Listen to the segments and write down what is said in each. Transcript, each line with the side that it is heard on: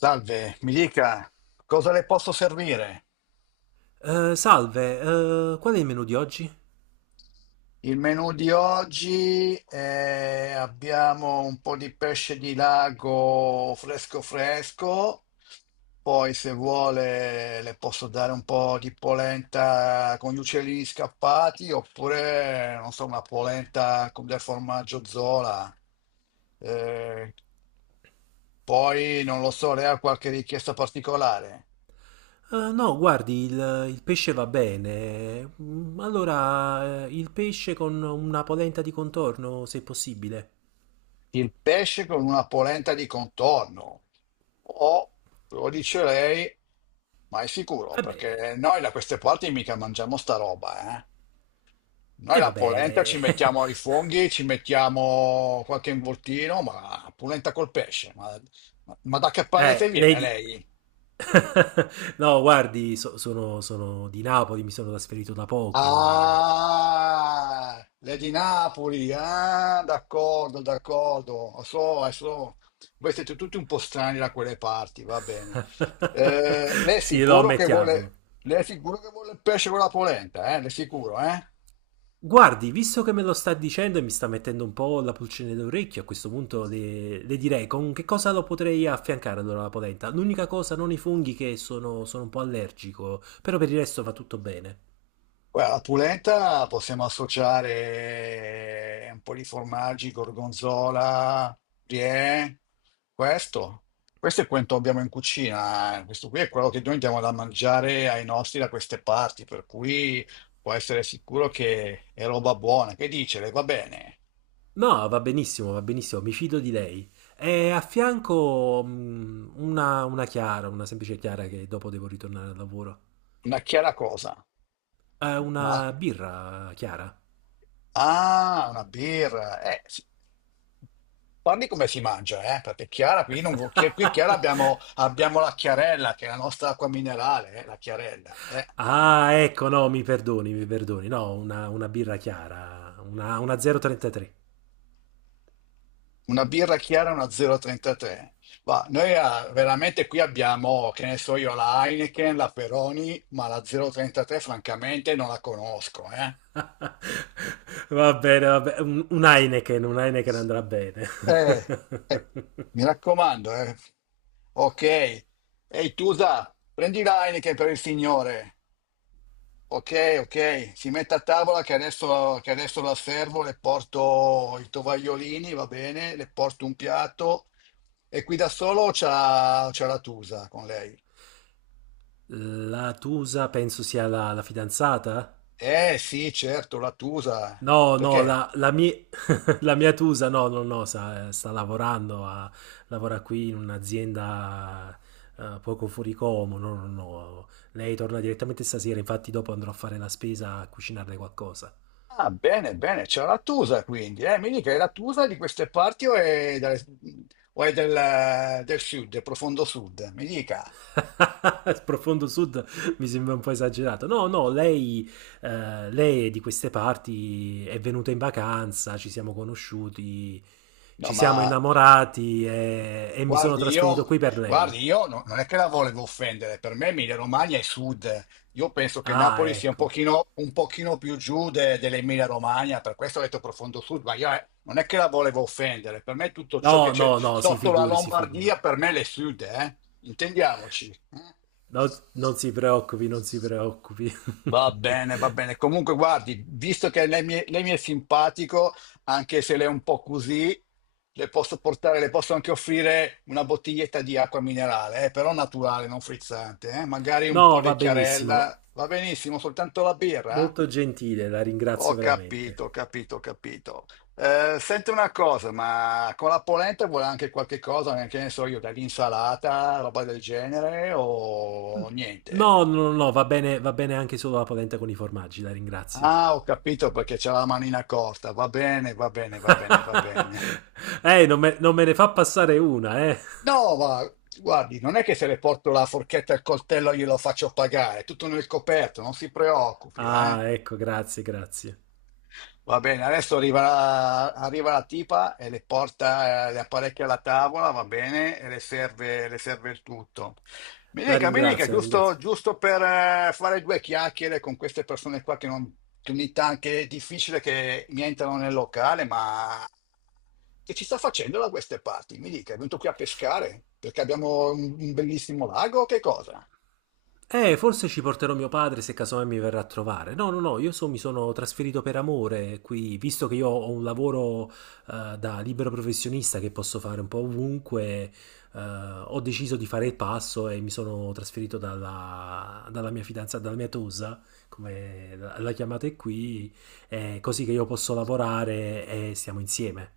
left: Salve, mi dica cosa le posso servire?
right: Salve, qual è il menù di oggi?
left: Il menù di oggi abbiamo un po' di pesce di lago fresco fresco, poi se vuole le posso dare un po' di polenta con gli uccellini scappati oppure non so, una polenta con del formaggio Zola. Eh, poi non lo so, lei ha qualche richiesta particolare?
right: No, guardi, il pesce va bene. Mm, allora, il pesce con una polenta di contorno, se possibile.
left: Il pesce con una polenta di contorno. O, lo dice lei, ma è sicuro,
right: Vabbè,
left: perché noi da queste parti mica mangiamo sta roba, eh? Noi
right: e
left: la polenta ci
right: vabbè.
left: mettiamo i funghi, ci mettiamo qualche involtino, ma polenta col pesce, ma, ma da che paese
right: Lei
left: viene
right: di...
left: lei?
right: No, guardi, sono di Napoli, mi sono trasferito da poco.
left: Ah, le di Napoli, ah, d'accordo, d'accordo, so, so. Voi siete tutti un po' strani da quelle parti, va bene. Eh, lei è
right: Sì, lo
left: sicuro che
right: ammettiamolo.
left: vuole, lei è sicuro che vuole il pesce con la polenta, eh? Le è sicuro, eh?
right: Guardi, visto che me lo sta dicendo e mi sta mettendo un po' la pulcine d'orecchio, a questo punto le direi con che cosa lo potrei affiancare allora la polenta. L'unica cosa, non i funghi che sono un po' allergico, però per il resto va tutto bene.
left: Guarda, la polenta possiamo associare un po' di formaggi, gorgonzola, brie, questo. Questo è quanto abbiamo in cucina, eh. Questo qui è quello che noi andiamo da mangiare ai nostri da queste parti, per cui può essere sicuro che è roba buona. Che dice? Le va bene?
right: No, va benissimo, mi fido di lei. E a fianco una chiara, una semplice chiara che dopo devo ritornare al lavoro.
left: Una chiara cosa.
right: Una
left: Un'acqua.
right: birra chiara.
left: Ah, una birra. Sì. Parli come si mangia, eh? Perché Chiara, qui, non, qui Chiara abbiamo la Chiarella, che è la nostra acqua minerale, la Chiarella.
right: Ah, ecco, no, mi perdoni, mi perdoni. No, una birra chiara, una 0,33.
left: Una birra chiara, una 0,33. Ma noi veramente qui abbiamo, che ne so io, la Heineken, la Peroni, ma la 0,33 francamente non la conosco, eh?
right: Va bene, va bene. Un Heineken andrà bene.
left: Eh, eh, mi raccomando, eh. Ok. Ehi, Tusa, prendi la Heineken per il signore. Ok, ok, si mette a tavola che adesso la servo, le porto i tovagliolini, va bene, le porto un piatto e qui da solo c'ha la Tusa con lei.
right: La Tusa penso sia la fidanzata?
left: Eh sì, certo, la Tusa.
right: No, no,
left: Perché?
right: la mi- la mia Tusa, no, no, no, sta lavorando, a- lavora qui in un'azienda poco fuori Como, no, no, no. Lei torna direttamente stasera, infatti dopo andrò a fare la spesa a cucinarle qualcosa.
left: Ah, bene, bene, c'è la Tusa quindi. Mi dica, è la Tusa di queste parti o è, del, o è del sud, del profondo sud? Mi dica.
right: Profondo Sud mi sembra un po' esagerato. No, no, lei, lei è di queste parti, è venuta in vacanza, ci siamo conosciuti,
left: No,
right: ci
left: ma
right: siamo innamorati e mi sono
left: guardi, io,
right: trasferito qui per lei.
left: guardi, io non è che la volevo offendere, per me Emilia Romagna è sud. Io penso che
right: Ah,
left: Napoli sia
right: ecco.
left: un pochino più giù dell'Emilia Romagna, per questo ho detto profondo sud, ma io, non è che la volevo offendere, per me tutto ciò che
right: No,
left: c'è
right: no, no, si
left: sotto la
right: figuri, si figuri.
left: Lombardia, per me è sud, eh? Intendiamoci, eh?
right: No, non si preoccupi, non si preoccupi.
left: Va bene, va bene. Comunque, guardi, visto che lei mi è simpatico, anche se lei è un po' così, le posso anche offrire una bottiglietta di acqua minerale, però naturale, non frizzante, magari un po'
right: No,
left: di
right: va
left: chiarella,
right: benissimo.
left: va benissimo, soltanto la birra?
right: Molto gentile, la
left: Ho
right: ringrazio
left: capito,
right: veramente.
left: ho capito, ho capito. Senti una cosa, ma con la polenta vuole anche qualche cosa, che ne so io, dell'insalata, roba del genere o
right: No,
left: niente?
right: no, no, no, va bene anche solo la polenta con i formaggi, la ringrazio.
left: Ah, ho capito perché c'è la manina corta, va bene, va bene, va bene, va bene.
right: Non me ne fa passare una, eh.
left: No, ma guardi, non è che se le porto la forchetta e il coltello glielo faccio pagare, è tutto nel coperto, non si preoccupi, eh.
right: Ah, ecco, grazie, grazie.
left: Va bene, adesso arriva la tipa e le porta le apparecchia alla tavola, va bene, e le serve il tutto.
right: La
left: Mi dica,
right: ringrazio, la
left: giusto,
right: ringrazio.
left: giusto per fare due chiacchiere con queste persone qua che, non, che ogni tanto che è difficile che mi entrano nel locale, ma che ci sta facendo da queste parti? Mi dica, è venuto qui a pescare perché abbiamo un bellissimo lago o che cosa?
right: Forse ci porterò mio padre se casomai mi verrà a trovare. No, no, no, io so- mi sono trasferito per amore qui, visto che io ho un lavoro da libero professionista che posso fare un po' ovunque, ho deciso di fare il passo e mi sono trasferito dalla mia fidanzata, dalla mia tosa, come la chiamate qui, così che io posso lavorare e stiamo insieme.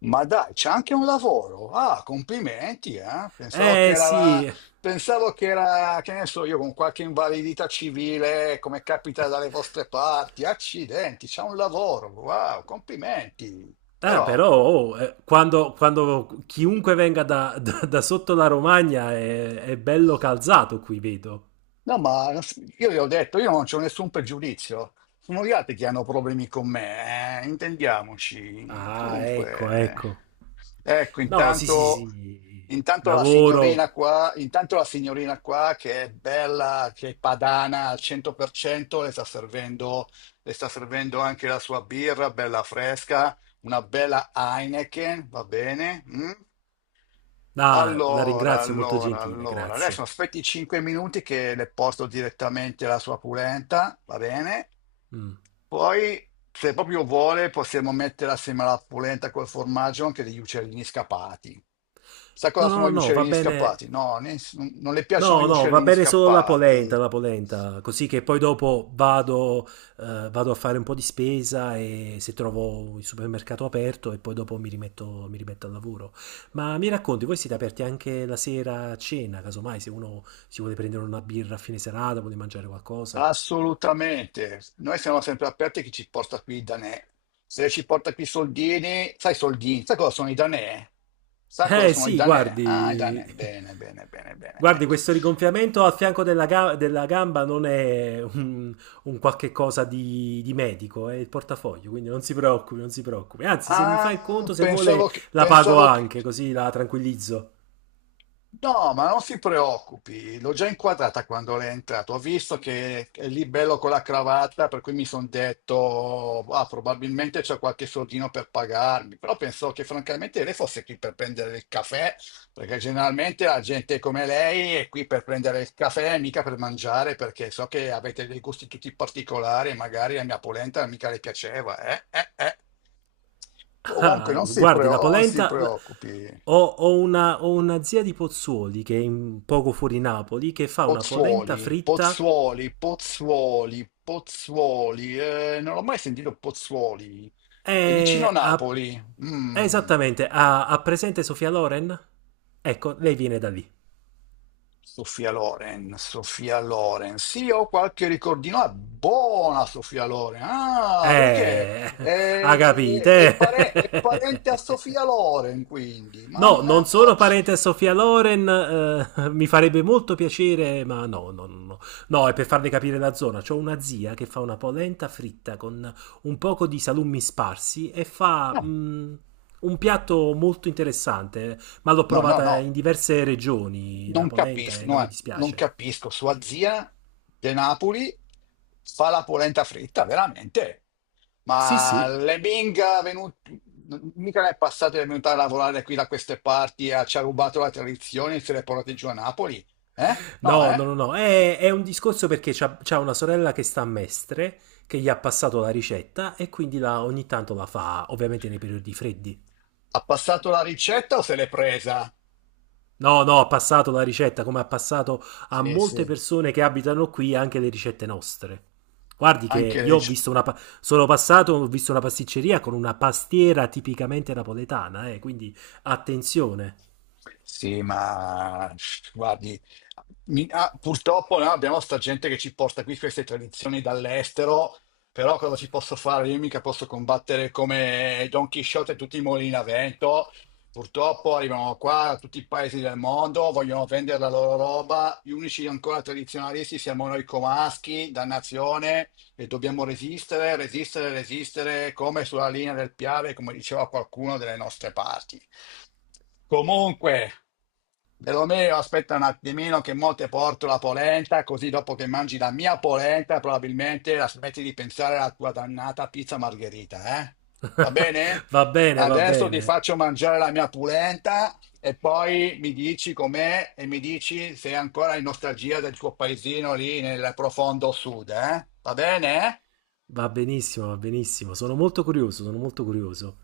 left: Ma dai, c'è anche un lavoro. Ah, complimenti, eh? Pensavo che
right: Eh
left: era, la-
right: sì,
left: pensavo che era, che ne so io, con qualche invalidità civile, come capita dalle vostre parti. Accidenti, c'è un lavoro. Wow, complimenti. Però,
right: Però oh, quando chiunque venga da- da sotto la Romagna è bello calzato qui, vedo.
left: no, ma io gli ho detto, io non c'ho nessun pregiudizio. Sono gli altri che hanno problemi con me, intendiamoci.
right: Ah, ecco,
left: Comunque,
right: ecco.
left: ecco,
right: No, sì, sì,
left: intanto,
right: sì.
left: intanto la
right: Lavoro.
left: signorina qua, intanto la signorina qua che è bella, che è padana al 100%, le sta servendo anche la sua birra, bella fresca, una bella Heineken, va bene? Mm?
right: Ah, la
left: Allora,
right: ringrazio, molto
left: allora,
right: gentile,
left: allora, adesso
right: grazie.
left: aspetti 5 minuti che le porto direttamente la sua polenta, va bene?
right: Mm.
left: Poi, se proprio vuole, possiamo mettere assieme alla polenta col formaggio anche degli uccellini scappati. Sai cosa
right: No, no,
left: sono
right: no,
left: gli
right: no, va
left: uccellini
right: bene.
left: scappati? No, non le piacciono gli
right: No, no, va
left: uccellini
right: bene solo
left: scappati.
right: la polenta, così che poi dopo vado, vado a fare un po' di spesa e se trovo il supermercato aperto e poi dopo mi rimetto al lavoro. Ma mi racconti, voi siete aperti anche la sera a cena, casomai se uno si vuole prendere una birra a fine serata, vuole mangiare qualcosa?
left: Assolutamente, noi siamo sempre aperti a chi ci porta qui i danè. Se ci porta qui i soldini, sai cosa sono i danè? Sai cosa
right: Eh
left: sono i
right: sì,
left: danè? Ah, i
right: guardi,
left: danè, bene, bene, bene, bene,
right: guardi
left: ecco.
right: questo rigonfiamento al fianco della, ga- della gamba non è un qualche cosa di medico, è il portafoglio, quindi non si preoccupi, non si preoccupi. Anzi, se mi fa il
left: Ah,
right: conto, se
left: pensavo
right: vuole,
left: che,
right: la pago
left: pensavo che-
right: anche, così la tranquillizzo.
left: No, ma non si preoccupi, l'ho già inquadrata quando lei è entrato. Ho visto che è lì bello con la cravatta, per cui mi sono detto, ah, probabilmente c'è qualche soldino per pagarmi. Però pensavo che francamente lei fosse qui per prendere il caffè, perché generalmente la gente come lei è qui per prendere il caffè, mica per mangiare, perché so che avete dei gusti tutti particolari e magari la mia polenta mica le piaceva. Comunque
right: Ah,
left: non si
right: guardi, la
left: preo- non si
right: polenta... la-
left: preoccupi.
right: Ho una zia di Pozzuoli che è in- poco fuori Napoli che fa una polenta
left: Pozzuoli,
right: fritta.
left: Pozzuoli, Pozzuoli, Pozzuoli, non ho mai sentito Pozzuoli, è vicino a
right: E ha-
left: Napoli. Mm.
right: Esattamente, ha presente Sofia Loren? Ecco, lei viene da lì.
left: Sofia Loren, Sofia Loren, sì, ho qualche ricordino, ah, buona Sofia Loren, ah, perché
right: Eh, ha
left: è, è
right: capite?
left: pare- è parente a Sofia Loren, quindi,
right: No, non sono
left: mannaggia.
right: parente a Sofia Loren, mi farebbe molto piacere, ma no, no, no, no. No, è per farle capire la zona. C'ho una zia che fa una polenta fritta con un poco di salumi sparsi e fa
left: Ah,
right: un piatto molto interessante, ma l'ho
left: no, no, no,
right: provata in diverse regioni, la
left: non
right: polenta,
left: capisco,
right: e non
left: no,
right: mi
left: non
right: dispiace.
left: capisco. Sua zia De Napoli fa la polenta fritta, veramente.
right: Sì,
left: Ma
right: sì.
left: le Bing, mica ne è passato di venuta a lavorare qui da queste parti, ci ha rubato la tradizione e se le portate giù a Napoli? Eh? No,
right: No,
left: eh?
right: no, no, no. È un discorso perché c'ha una sorella che sta a Mestre, che gli ha passato la ricetta e quindi la- ogni tanto la fa, ovviamente nei periodi freddi.
left: Ha passato la ricetta o se l'è presa?
right: No, no, ha passato la ricetta, come ha passato a
left: Sì,
right: molte
left: sì,
right: persone che abitano qui anche le ricette nostre. Guardi che
left: anche
right: io
left: lei.
right: ho visto una... pa- sono passato, ho visto una pasticceria con una pastiera tipicamente napoletana, quindi attenzione.
left: Sì, ma guardi, purtroppo no, abbiamo sta gente che ci porta qui queste tradizioni dall'estero, però cosa ci posso fare? Io mica posso combattere come Don Chisciotte e tutti i mulini a vento. Purtroppo arrivano qua da tutti i paesi del mondo, vogliono vendere la loro roba. Gli unici ancora tradizionalisti siamo noi comaschi, dannazione, e dobbiamo resistere, resistere, resistere, come sulla linea del Piave, come diceva qualcuno delle nostre parti. Comunque, Romeo, aspetta un attimino che mo te porto la polenta, così dopo che mangi la mia polenta probabilmente la smetti di pensare alla tua dannata pizza margherita, eh? Va bene?
right: Va bene, va
left: Adesso ti
right: bene.
left: faccio mangiare la mia polenta e poi mi dici com'è e mi dici se è ancora in nostalgia del tuo paesino lì nel profondo sud, eh? Va bene?
right: Va benissimo, va benissimo. Sono molto curioso, sono molto curioso.